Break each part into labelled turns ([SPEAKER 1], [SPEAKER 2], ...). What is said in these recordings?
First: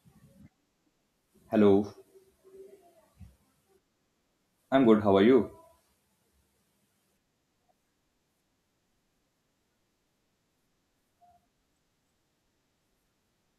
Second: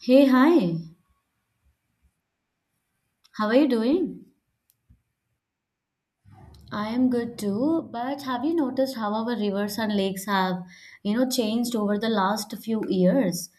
[SPEAKER 1] Hey, hi.
[SPEAKER 2] Hello,
[SPEAKER 1] How are you doing?
[SPEAKER 2] I'm good. How are you?
[SPEAKER 1] I am good too, but have you noticed how our rivers and lakes have, changed over the last few years?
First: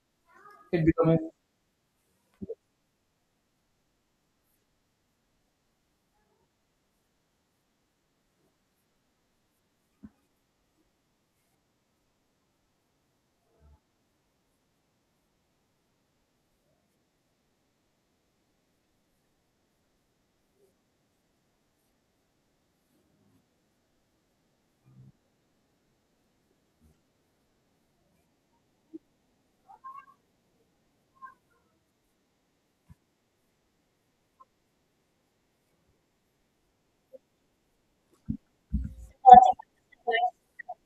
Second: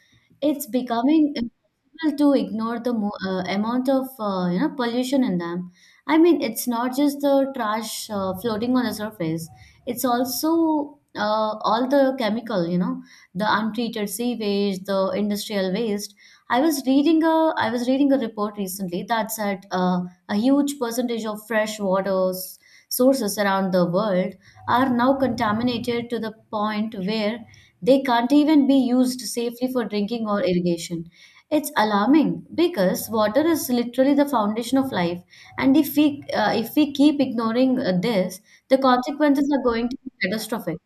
[SPEAKER 1] It's
[SPEAKER 2] It becoming
[SPEAKER 1] becoming impossible to ignore the amount of, pollution in them. I mean, it's not just the trash floating on the surface. It's also all the chemical, the untreated sewage, the industrial waste. I was reading a report recently that said a huge percentage of fresh waters sources around the world are now contaminated to the point where they can't even be used safely for drinking or irrigation. It's alarming because water is literally the foundation of life, and if we keep ignoring this, the consequences are going to be catastrophic.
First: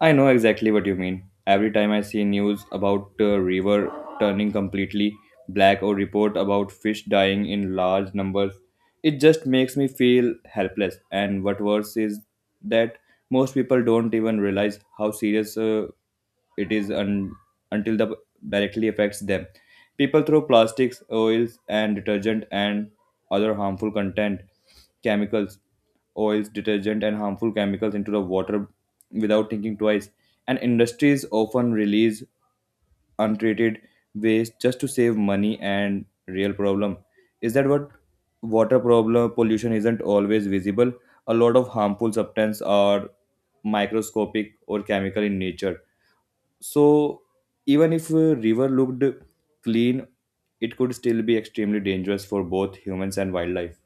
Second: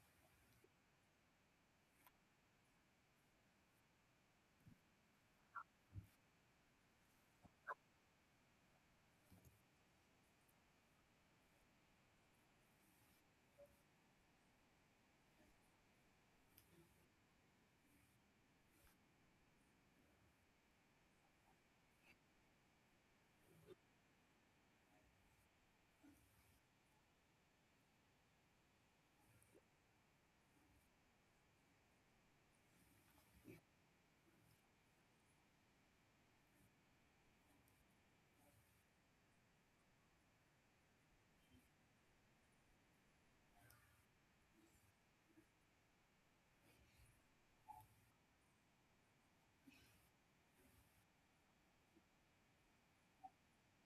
[SPEAKER 2] I know exactly what you mean. Every time I see news about a river turning completely black or report about fish dying in large numbers, it just makes me feel helpless. And what worse is that most people don't even realize how serious it is until the directly affects them. People throw plastics, oils, and detergent and other harmful content, chemicals, oils, detergent, and harmful chemicals into the water without thinking twice. And industries often release untreated waste just to save money and real problem is that what water problem pollution isn't always visible. A lot of harmful substances are microscopic or chemical in nature. So even if a river looked clean, it could still be extremely dangerous for both humans and wildlife.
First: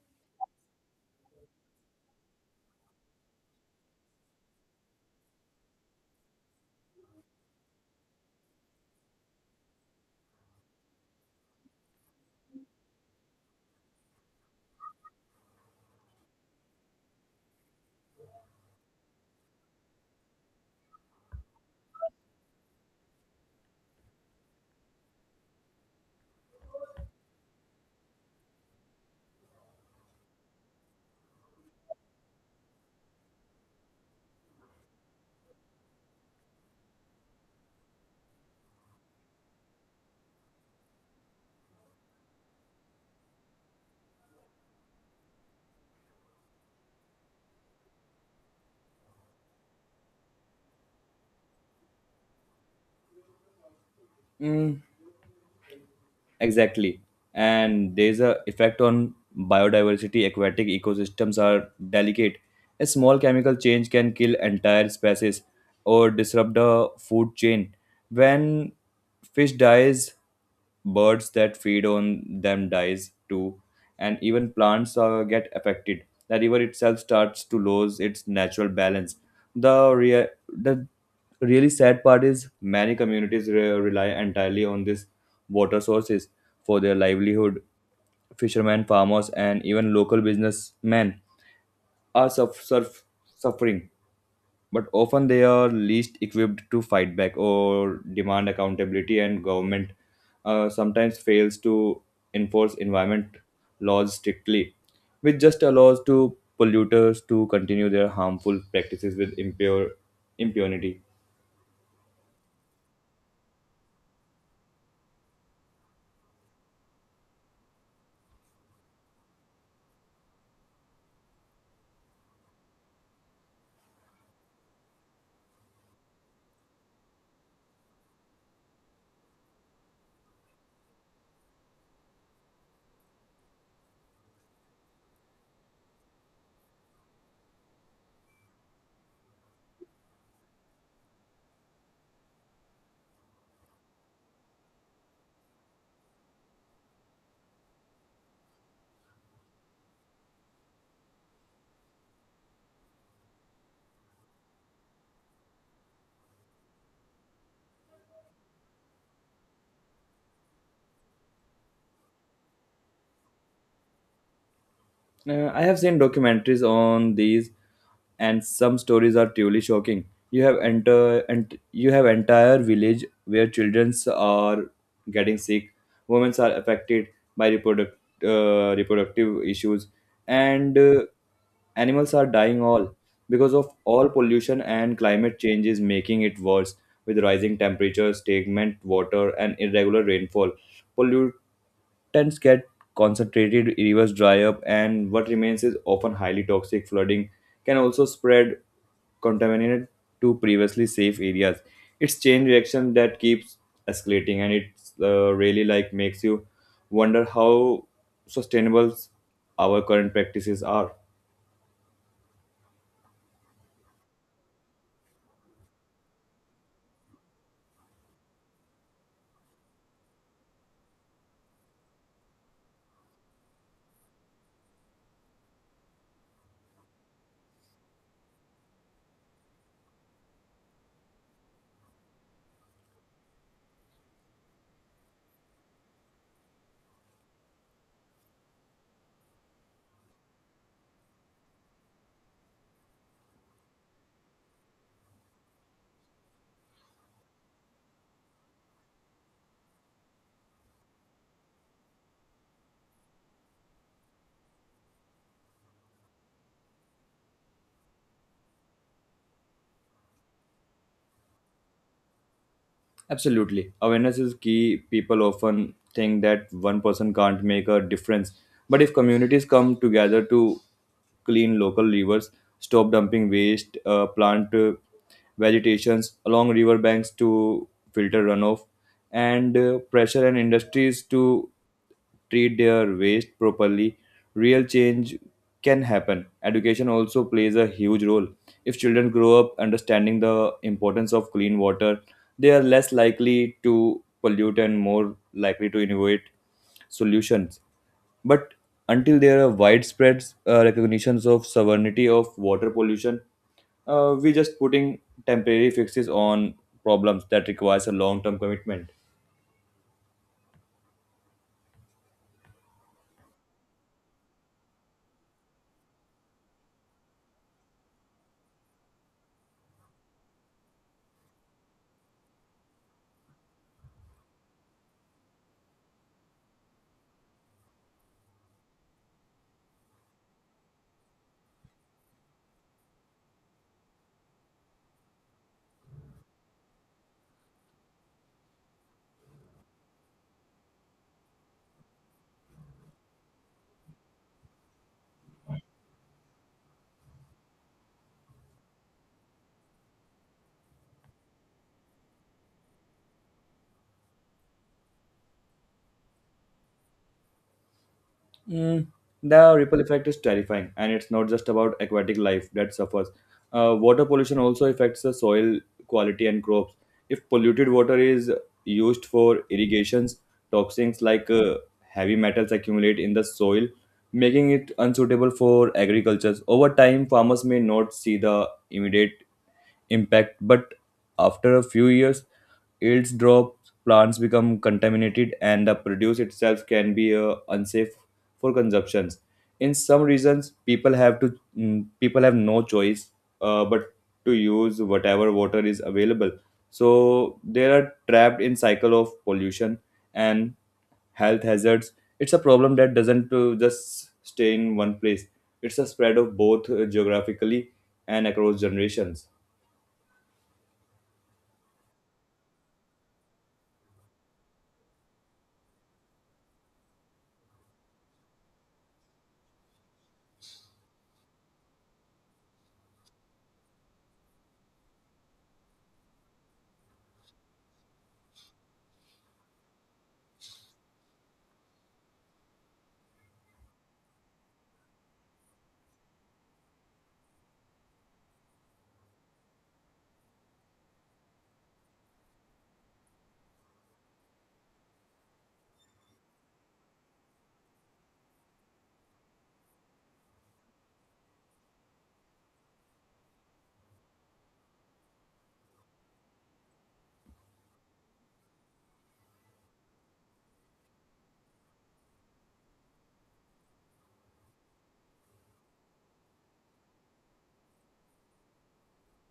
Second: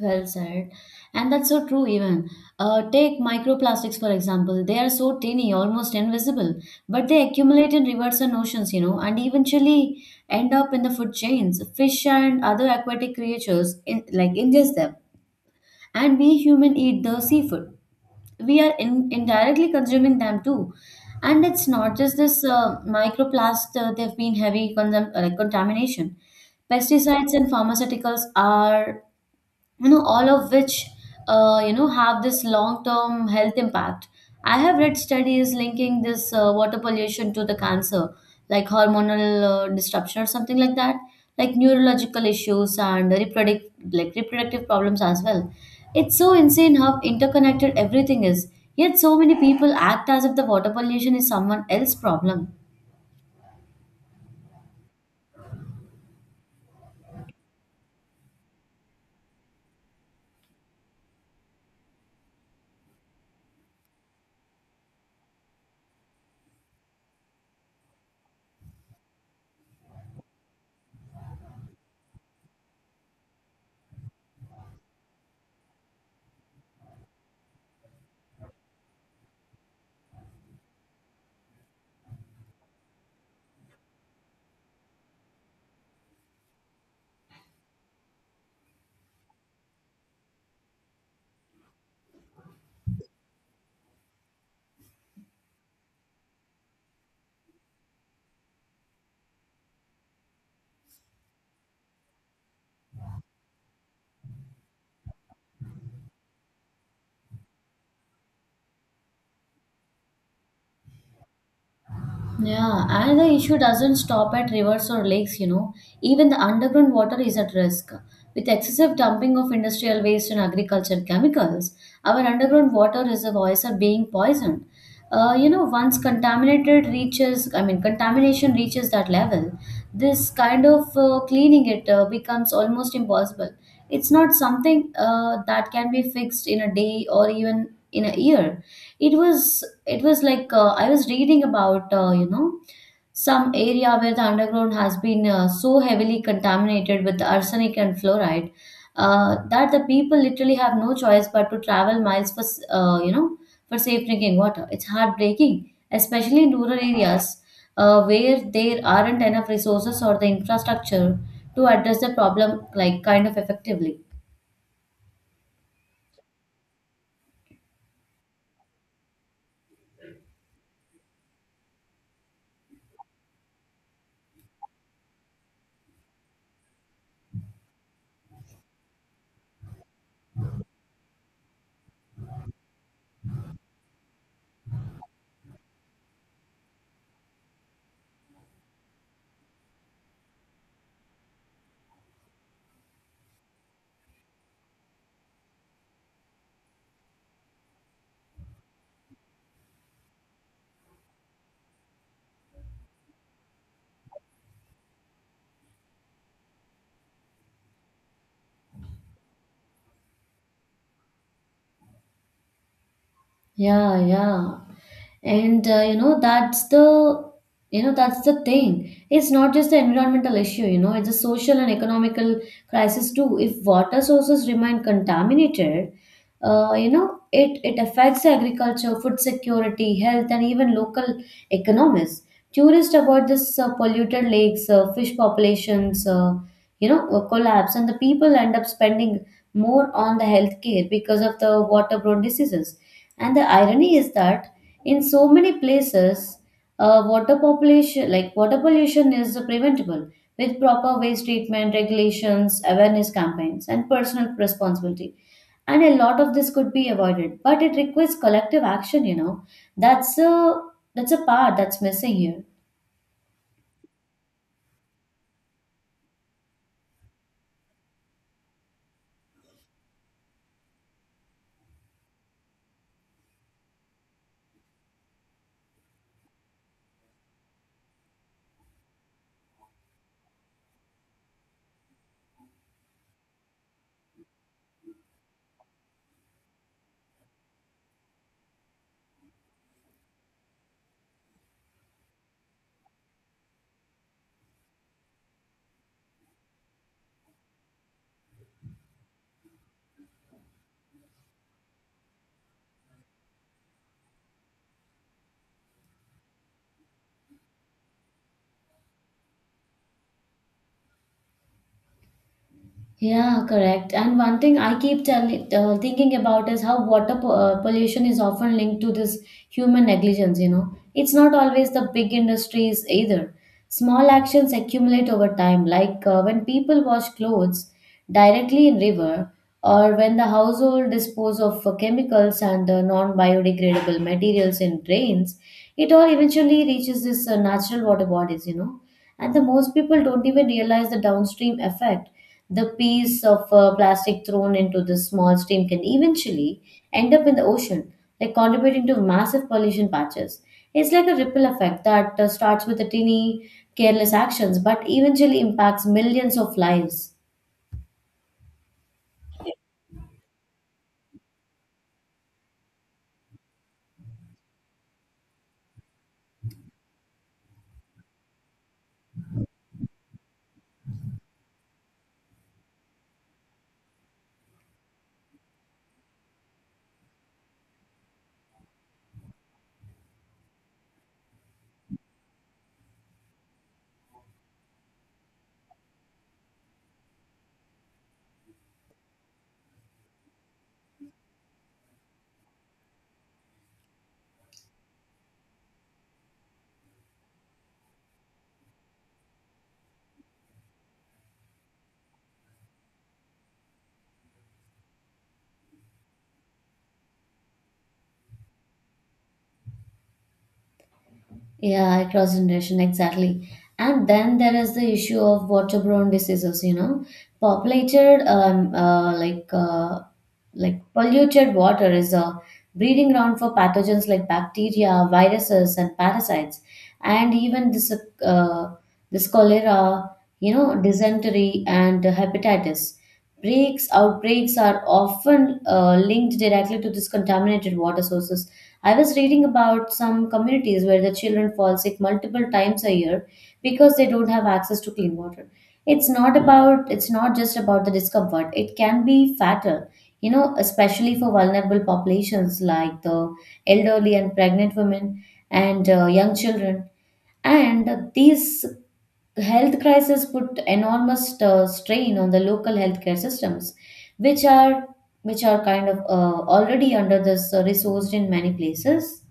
[SPEAKER 1] Well said. And that's so true, even. Take microplastics, for example. They are so tiny, almost invisible, but they accumulate in rivers and oceans, and eventually end up in the food chains. Fish and other aquatic creatures like ingest them, and we human eat the seafood. We are indirectly consuming them too. And it's not just this they've been like contamination. Pesticides and pharmaceuticals are all of which have this long term health impact. I have read studies linking this water pollution to the cancer, like hormonal disruption or something like that, like neurological issues and reproductive problems as well. It's so insane how interconnected everything is, yet so many people act as if the water pollution is someone else's problem.
[SPEAKER 2] Mm, exactly. And there's a effect on biodiversity. Aquatic ecosystems are delicate. A small chemical change can kill entire species or disrupt the food chain. When fish dies, birds that feed on them dies too, and even plants get affected. The river itself starts to lose its natural balance. The really sad part is many communities rely entirely on these water sources for their livelihood, fishermen, farmers, and even local businessmen are suffering, but often they are least equipped to fight back or demand accountability. And government sometimes fails to enforce environment laws strictly, which just allows to polluters to continue their harmful practices with impure impunity.
[SPEAKER 1] Yeah, and the issue doesn't stop at rivers or lakes, you know. Even the underground water is at risk. With excessive dumping of industrial waste and agricultural chemicals, our underground water reservoirs are being poisoned. Once I mean, contamination reaches that level, this kind of cleaning it becomes almost impossible. It's not something that can be fixed in a day or even in a year. It was like I was reading about some area where the underground has been so heavily contaminated with arsenic and fluoride, that the people literally have no choice but to travel miles for for safe drinking water. It's heartbreaking, especially in rural areas where there aren't enough resources or the infrastructure to address the problem like kind of effectively.
[SPEAKER 2] I have seen documentaries on these, and some stories are truly shocking. You have entire village where children are getting sick, women are affected by reproductive issues, and animals are dying all because of all pollution. And climate change is making it worse with rising temperatures, stagnant water, and irregular rainfall. Pollu- Tons get concentrated, rivers dry up, and what remains is often highly toxic. Flooding can also spread contaminated to previously safe areas. It's chain reaction that keeps escalating, and it's really like makes you wonder how sustainable our current practices are.
[SPEAKER 1] Yeah, yeah. And that's that's the thing. It's not just the environmental issue, you know, it's a social and economical crisis too. If water sources remain contaminated, it affects agriculture, food security, health, and even local economies. Tourists avoid this polluted lakes, fish populations, collapse, and the people end up spending more on the healthcare because of the waterborne diseases. And the irony is that in so many places, like water pollution, is preventable with proper waste treatment regulations, awareness campaigns, and personal responsibility. And a lot of this could be avoided, but it requires collective action. You know, that's a that's a part that's missing here.
[SPEAKER 2] Absolutely. Awareness is key. People often think that one person can't make a difference. But if communities come together to clean local rivers, stop dumping waste, plant vegetations along river banks to filter runoff, and pressure and industries to treat their waste properly, real change can happen. Education also plays a huge role. If children grow up understanding the importance of clean water, they are less likely to pollute and more likely to innovate solutions. But until there are widespread recognitions of sovereignty of water pollution, we just putting temporary fixes on problems that requires a long-term commitment.
[SPEAKER 1] Yeah, correct. And one thing I keep thinking about is how pollution is often linked to this human negligence, you know. It's not always the big industries either. Small actions accumulate over time, like when people wash clothes directly in river, or when the household dispose of chemicals and non-biodegradable materials in drains, it all eventually reaches this natural water bodies, you know. And the most people don't even realize the downstream effect. The piece of plastic thrown into this small stream can eventually end up in the ocean, like contributing to massive pollution patches. It's like a ripple effect that starts with a teeny careless actions but eventually impacts millions of lives.
[SPEAKER 2] Mm, the ripple effect is terrifying, and it's not just about aquatic life that suffers. Water pollution also affects the soil quality and crops. If polluted water is used for irrigations, toxins like heavy metals accumulate in the soil, making it unsuitable for agriculture. Over time, farmers may not see the immediate impact, but after a few years, yields drop, plants become contaminated, and the produce itself can be unsafe for consumptions. In some regions, people have no choice but to use whatever water is available. So they are trapped in cycle of pollution and health hazards. It's a problem that doesn't just stay in one place. It's a spread of both geographically and across generations.
[SPEAKER 1] Yeah, cross generation, exactly. And then there is the issue of waterborne diseases, you know. Populated, like polluted water is a breeding ground for pathogens like bacteria, viruses, and parasites. And even this, uh, this cholera, you know, dysentery and hepatitis. Outbreaks are often linked directly to these contaminated water sources. I was reading about some communities where the children fall sick multiple times a year because they don't have access to clean water. It's not just about the discomfort. It can be fatal, you know, especially for vulnerable populations like the elderly and pregnant women and young children. And these health crises put enormous strain on the local healthcare systems, which are which are kind of already under this resourced in many places.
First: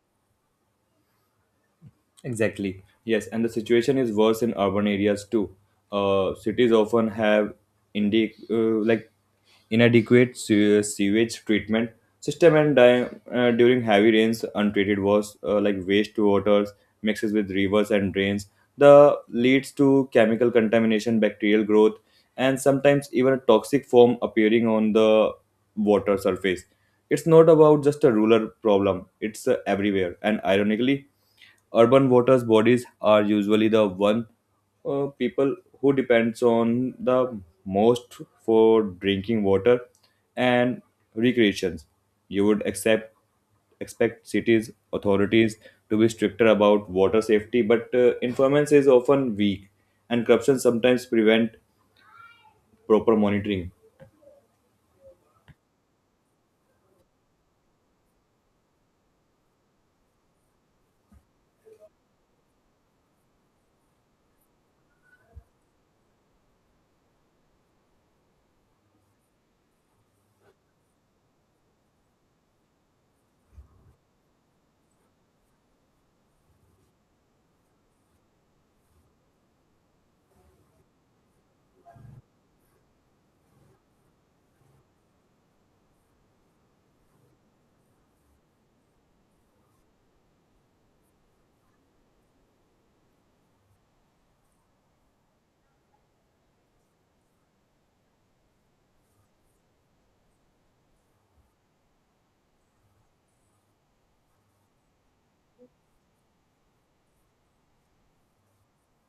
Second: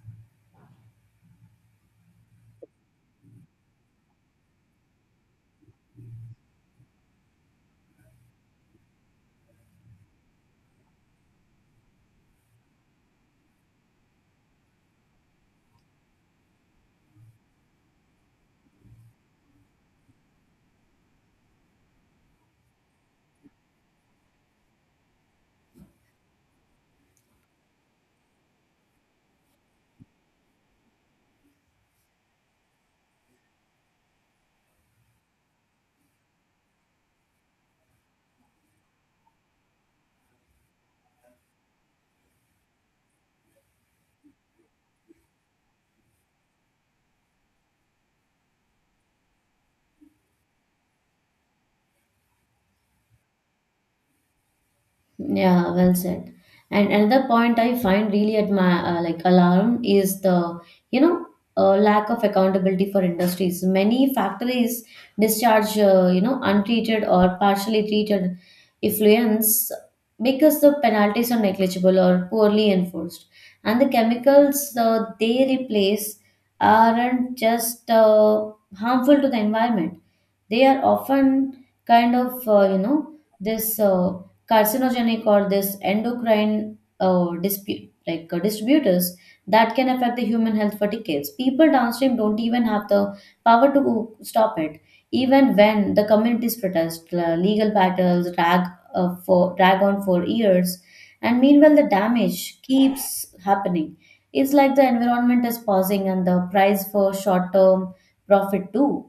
[SPEAKER 2] Exactly. Yes, and the situation is worse in urban areas too. Cities often have indi- uh, like inadequate sewage treatment system, and during heavy rains, untreated waste waters mixes with rivers and drains. The leads to chemical contamination, bacterial growth, and sometimes even a toxic foam appearing on the water surface. It's not about just a rural problem; it's everywhere, and ironically urban water bodies are usually the one people who depends on the most for drinking water and recreations. You would accept expect cities authorities to be stricter about water safety, but enforcement is often weak, and corruption sometimes prevent proper monitoring.
[SPEAKER 1] Yeah, well said. And another point I find really at my like alarm is the you know lack of accountability for industries. Many factories discharge untreated or partially treated effluents because the penalties are negligible or poorly enforced, and the chemicals they replace aren't just harmful to the environment. They are often kind of this. Carcinogenic or this endocrine dispute like distributors that can affect the human health for decades. People downstream don't even have the power to stop it, even when the communities protest, legal battles drag on for years, and meanwhile the damage keeps happening. It's like the environment is pausing and the price for short term profit too.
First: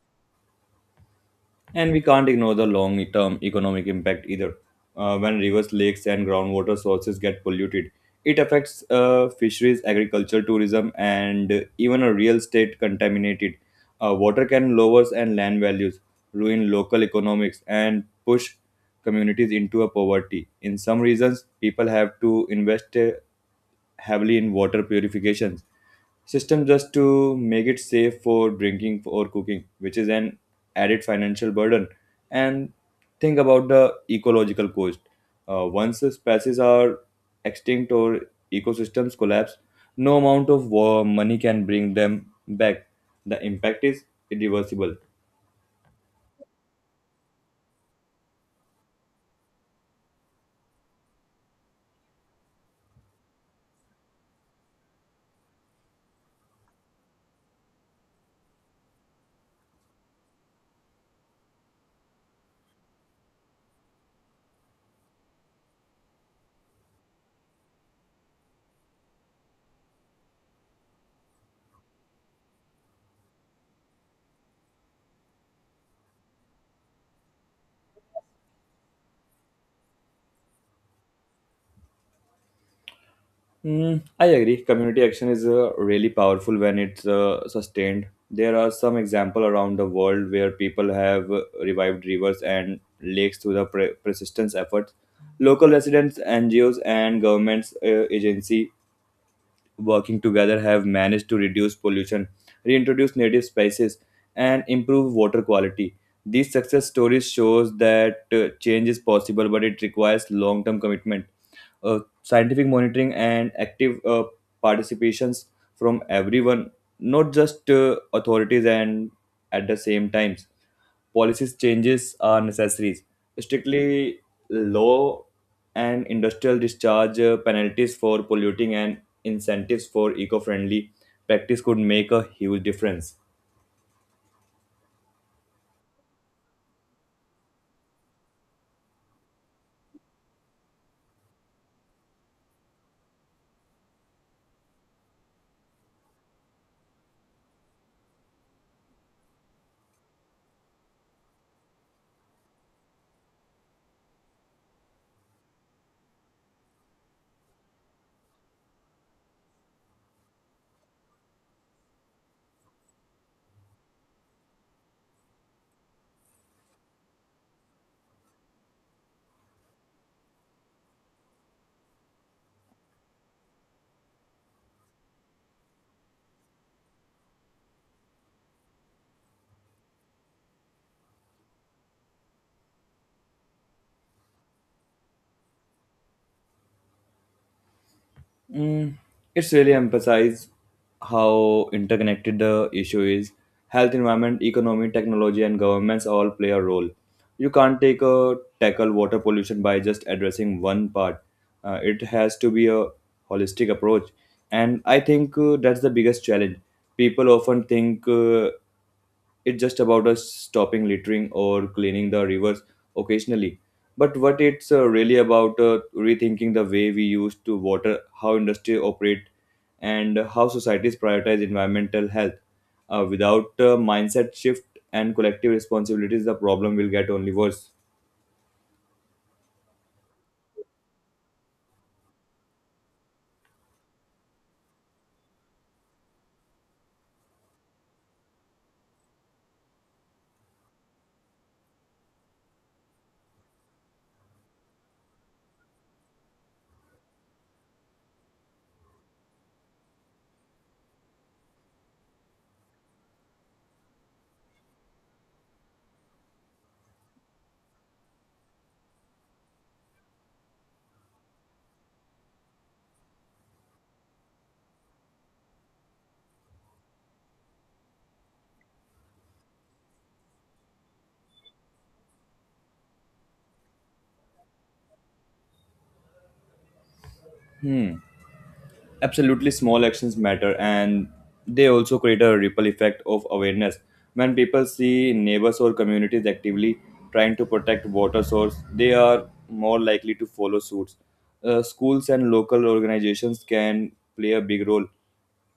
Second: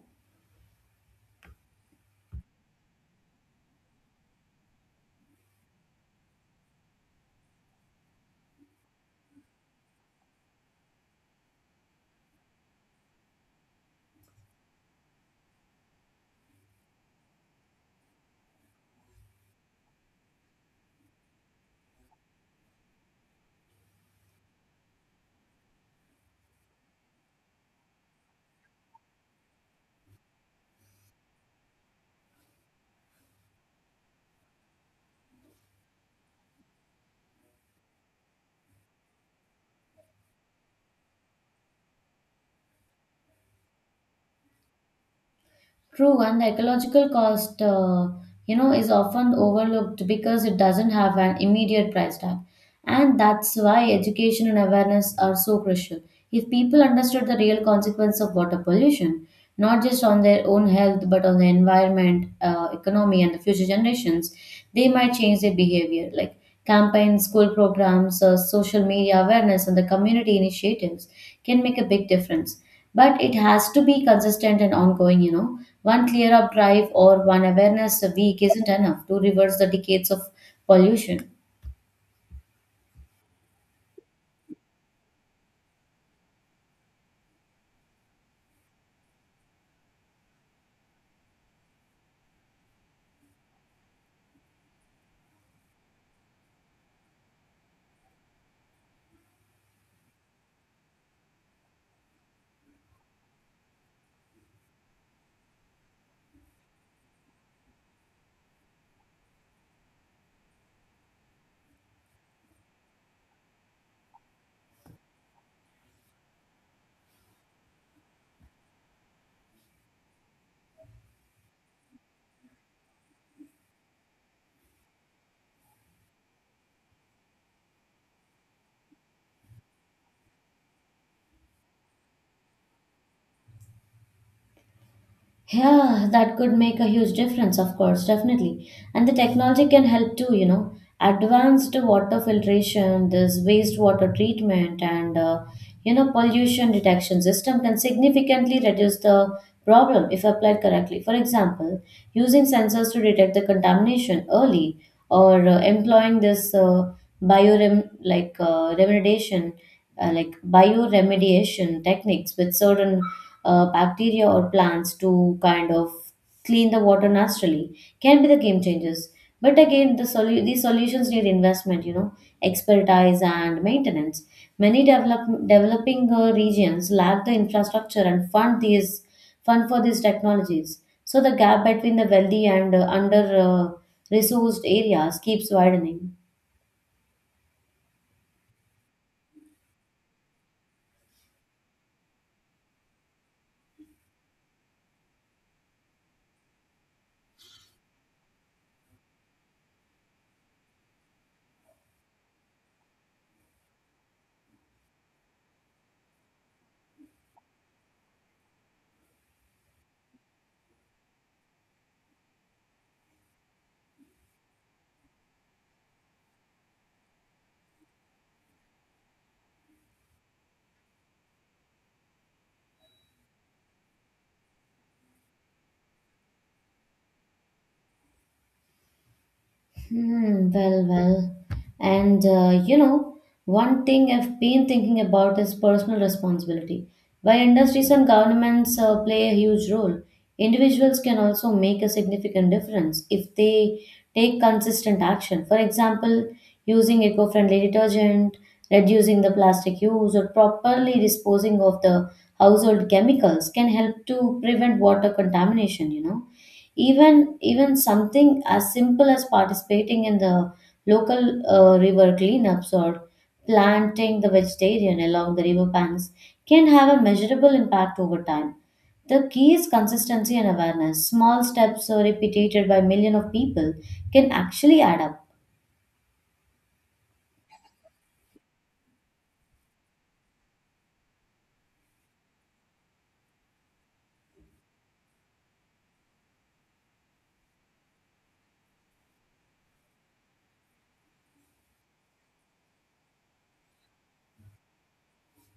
[SPEAKER 2] And we can't ignore the long term economic impact either. When rivers, lakes, and groundwater sources get polluted, it affects fisheries, agriculture, tourism, and even a real estate contaminated. Water can lower and land values, ruin local economics, and push communities into a poverty. In some regions, people have to invest. Heavily in water purification system just to make it safe for drinking or cooking, which is an added financial burden. And think about the ecological cost. Once the species are extinct or ecosystems collapse, no amount of war money can bring them back. The impact is irreversible.
[SPEAKER 1] True, and the ecological cost, is often overlooked because it doesn't have an immediate price tag. And that's why education and awareness are so crucial. If people understood the real consequence of water pollution, not just on their own health, but on the environment, economy, and the future generations, they might change their behavior, like campaigns, school programs, social media awareness, and the community initiatives can make a big difference. But it has to be consistent and ongoing, you know. One clear up drive or one awareness a week isn't enough to reverse the decades of pollution.
[SPEAKER 2] Mm, I agree. Community action is really powerful when it's sustained. There are some example around the world where people have revived rivers and lakes through the persistence efforts. Local residents, NGOs, and governments agency working together have managed to reduce pollution, reintroduce native species, and improve water quality. These success stories shows that change is possible, but it requires long-term commitment, scientific monitoring, and active participations from everyone, not just authorities. And at the same times, policies changes are necessary. Strictly law and industrial discharge, penalties for polluting and incentives for eco-friendly practice could make a huge difference.
[SPEAKER 1] Yeah, that could make a huge difference, of course, definitely. And the technology can help too, you know. Advanced water filtration, this wastewater treatment, and pollution detection system can significantly reduce the problem if applied correctly. For example, using sensors to detect the contamination early, or employing this biorem like remediation, bioremediation techniques with certain bacteria or plants to kind of clean the water naturally can be the game changers. But again, these solutions need investment, you know, expertise and maintenance. Many developing regions lack the infrastructure and fund for these technologies. So the gap between the wealthy and under uh, resourced areas keeps widening.
[SPEAKER 2] Mm, it's really emphasized how interconnected the issue is. Health, environment, economy, technology, and governments all play a role. You can't take a tackle water pollution by just addressing one part. It has to be a holistic approach, and I think that's the biggest challenge. People often think it's just about us stopping littering or cleaning the rivers occasionally. But what it's really about rethinking the way we used to water, how industry operate, and how societies prioritize environmental health. Without mindset shift and collective responsibilities, the problem will get only worse.
[SPEAKER 1] Hmm, well, well. And one thing I've been thinking about is personal responsibility. While industries and governments play a huge role, individuals can also make a significant difference if they take consistent action. For example, using eco friendly detergent, reducing the plastic use, or properly disposing of the household chemicals can help to prevent water contamination, you know. Even something as simple as participating in the local river cleanups or planting the vegetarian along the river banks can have a measurable impact over time. The key is consistency and awareness. Small steps repeated by millions of people can actually add up.
[SPEAKER 2] Hmm. Absolutely, small actions matter, and they also create a ripple effect of awareness. When people see neighbors or communities actively trying to protect water source, they are more likely to follow suits. Schools and local organizations can play a big role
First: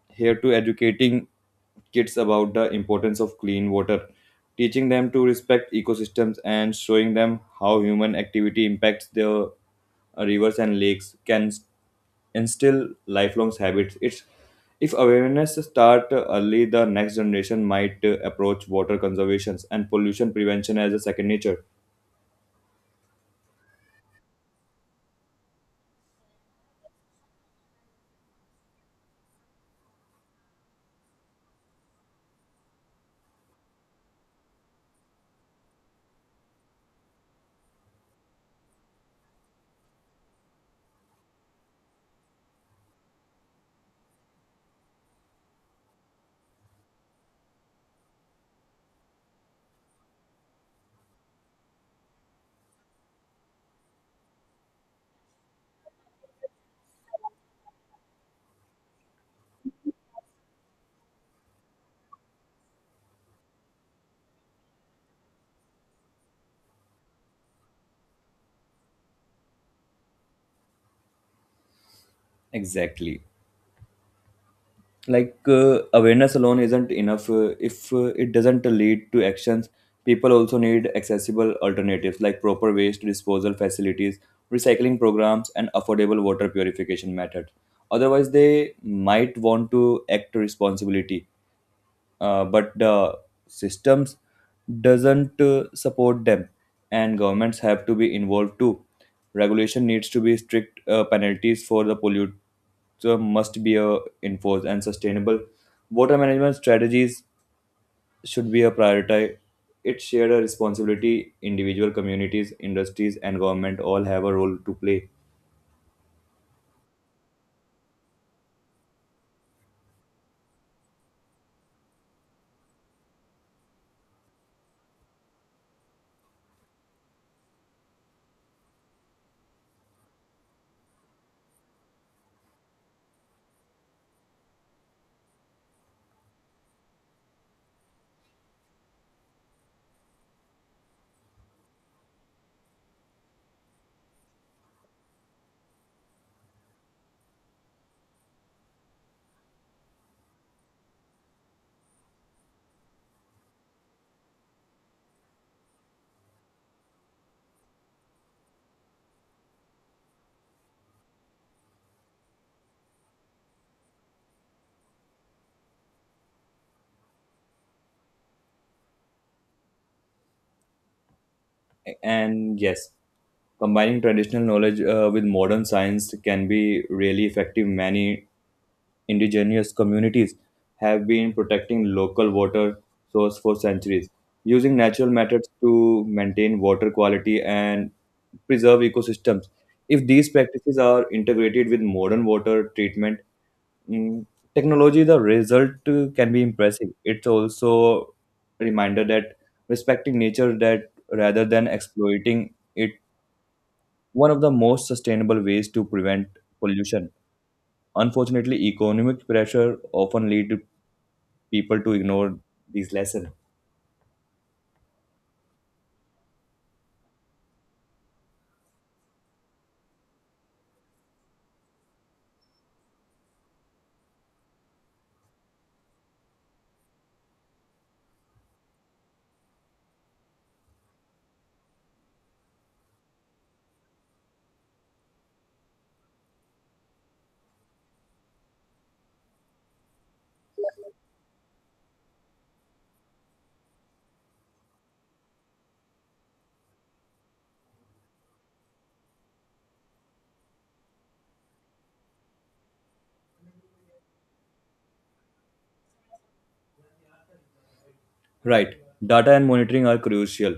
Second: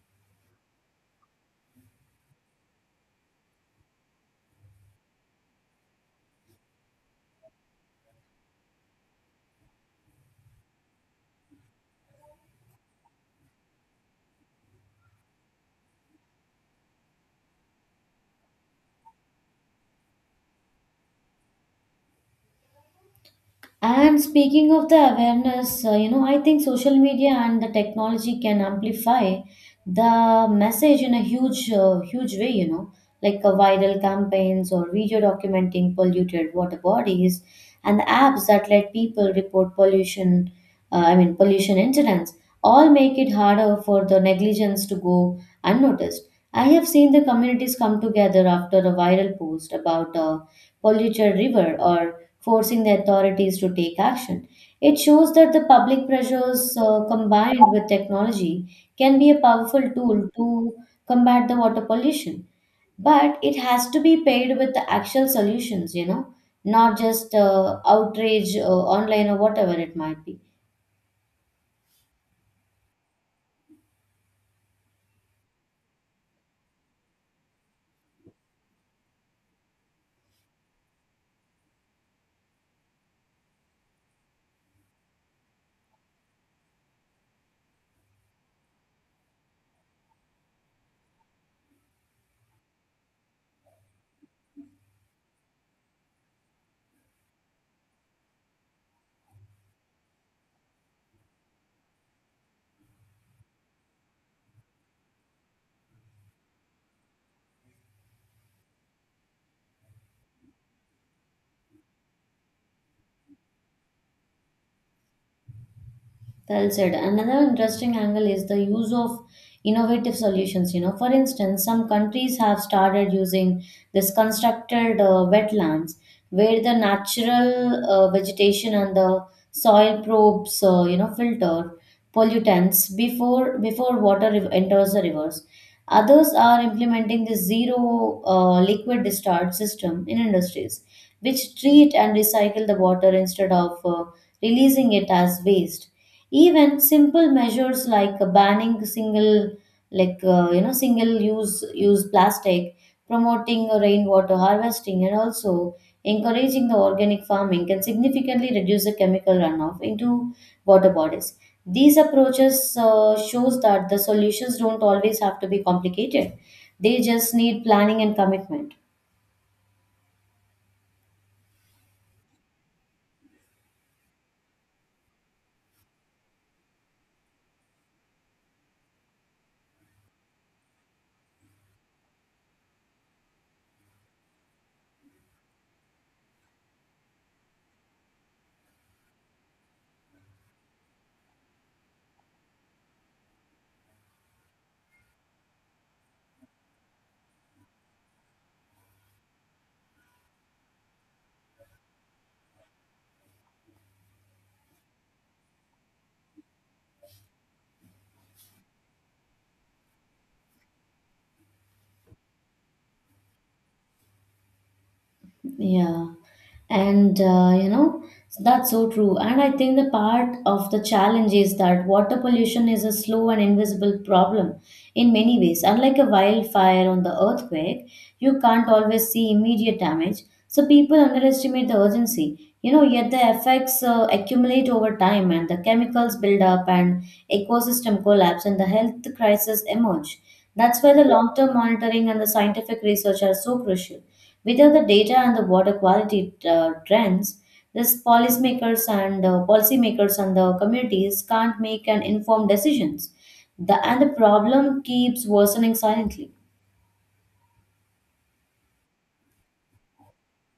[SPEAKER 2] here to educating kids about the importance of clean water, teaching them to respect ecosystems and showing them how human activity impacts their rivers and lakes can instill lifelong habits. It's if awareness start early, the next generation might approach water conservation and pollution prevention as a second nature.
[SPEAKER 1] And speaking of the awareness, I think social media and the technology can amplify the message in a huge way, you know, like viral campaigns or video documenting polluted water bodies and the apps that let people report pollution, pollution incidents, all make it harder for the negligence to go unnoticed. I have seen the communities come together after a viral post about a polluted river or forcing the authorities to take action. It shows that the public pressures combined with technology can be a powerful tool to combat the water pollution. But it has to be paired with the actual solutions, you know, not just outrage online or whatever it might be.
[SPEAKER 2] Exactly. Like awareness alone isn't enough if it doesn't lead to actions. People also need accessible alternatives like proper waste disposal facilities, recycling programs, and affordable water purification methods. Otherwise they might want to act responsibility, but the systems doesn't support them. And governments have to be involved too. Regulation needs to be strict, penalties for the polluter must be enforced, and sustainable water management strategies should be a priority. It's shared a responsibility, individual communities, industries, and government all have a role to play.
[SPEAKER 1] Well said. Another interesting angle is the use of innovative solutions. You know, for instance, some countries have started using this constructed wetlands where the natural vegetation and the soil probes, filter pollutants before water enters the rivers. Others are implementing this zero liquid discharge system in industries, which treat and recycle the water instead of releasing it as waste. Even simple measures like banning single, like you know, single use plastic, promoting rainwater harvesting, and also encouraging the organic farming can significantly reduce the chemical runoff into water bodies. These approaches shows that the solutions don't always have to be complicated. They just need planning and commitment.
[SPEAKER 2] And yes, combining traditional knowledge with modern science can be really effective. Many indigenous communities have been protecting local water source for centuries, using natural methods to maintain water quality and preserve ecosystems. If these practices are integrated with modern water treatment, mm, technology, the result can be impressive. It's also a reminder that respecting nature that rather than exploiting it one of the most sustainable ways to prevent pollution. Unfortunately economic pressure often lead people to ignore these lessons.
[SPEAKER 1] Yeah. And that's so true. And I think the part of the challenge is that water pollution is a slow and invisible problem in many ways. Unlike a wildfire or the earthquake, you can't always see immediate damage. So people underestimate the urgency. You know, yet the effects accumulate over time, and the chemicals build up, and ecosystem collapse, and the health crisis emerge. That's why the long term monitoring and the scientific research are so crucial. Without the data and the water quality trends, this policymakers and policymakers and the communities can't make an informed decisions. And the problem keeps worsening silently.
[SPEAKER 2] Right. Data and monitoring are crucial,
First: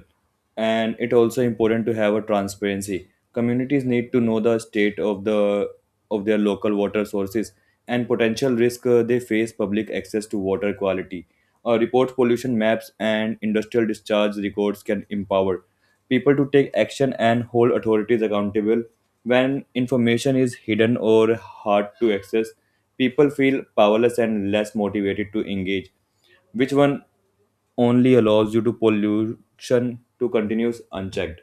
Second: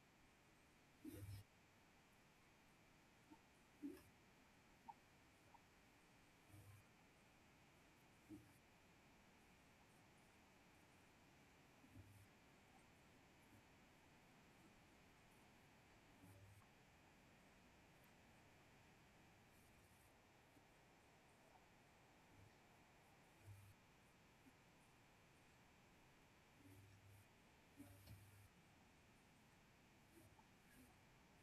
[SPEAKER 2] and it also important to have a transparency. Communities need to know the state of their local water sources and potential risk they face. Public access to water quality reports, pollution maps, and industrial discharge records can empower people to take action and hold authorities accountable. When information is hidden or hard to access, people feel powerless and less motivated to engage, which one only allows you to pollution to continue unchecked.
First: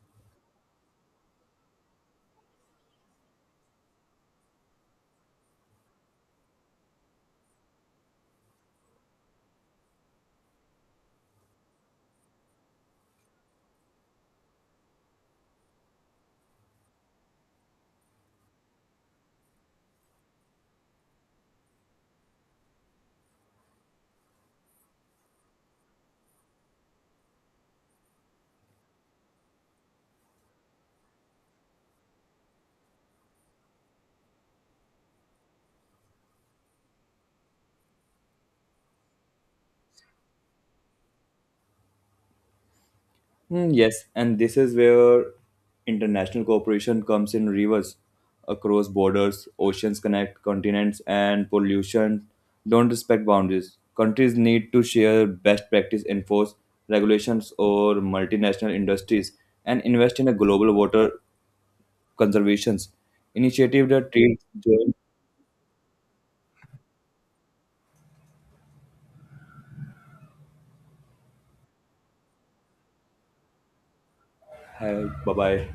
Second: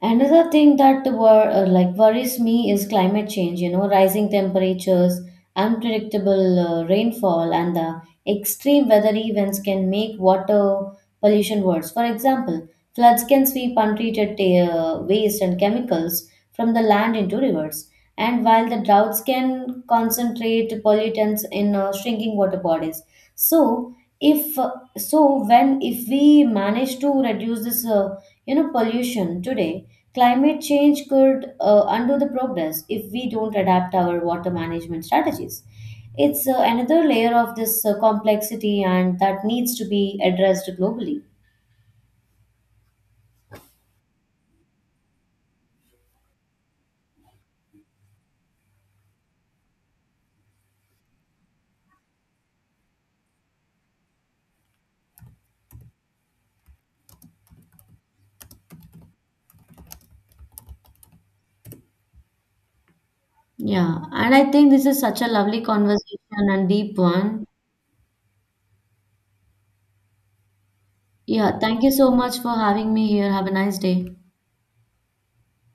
[SPEAKER 1] Another thing that like worries me is climate change, you know, rising temperatures, unpredictable rainfall, and the extreme weather events can make water pollution worse. For example, floods can sweep untreated waste and chemicals from the land into rivers. And while the droughts can concentrate pollutants in shrinking water bodies. So, if so when if we manage to reduce this pollution today, climate change could undo the progress if we don't adapt our water management strategies. It's another layer of this complexity and that needs to be addressed globally.
[SPEAKER 2] Mm, yes, and this is where international cooperation comes in reverse. Across borders, oceans connect continents, and pollution don't respect boundaries. Countries need to share best practice, enforce regulations or multinational industries, and invest in a global water conservation initiative
[SPEAKER 1] Yeah,
[SPEAKER 2] that
[SPEAKER 1] and
[SPEAKER 2] treats
[SPEAKER 1] I think this
[SPEAKER 2] joint.
[SPEAKER 1] is such a lovely conversation and deep one. Yeah, thank you so much for having me here. Have a nice day.
[SPEAKER 2] Bye bye.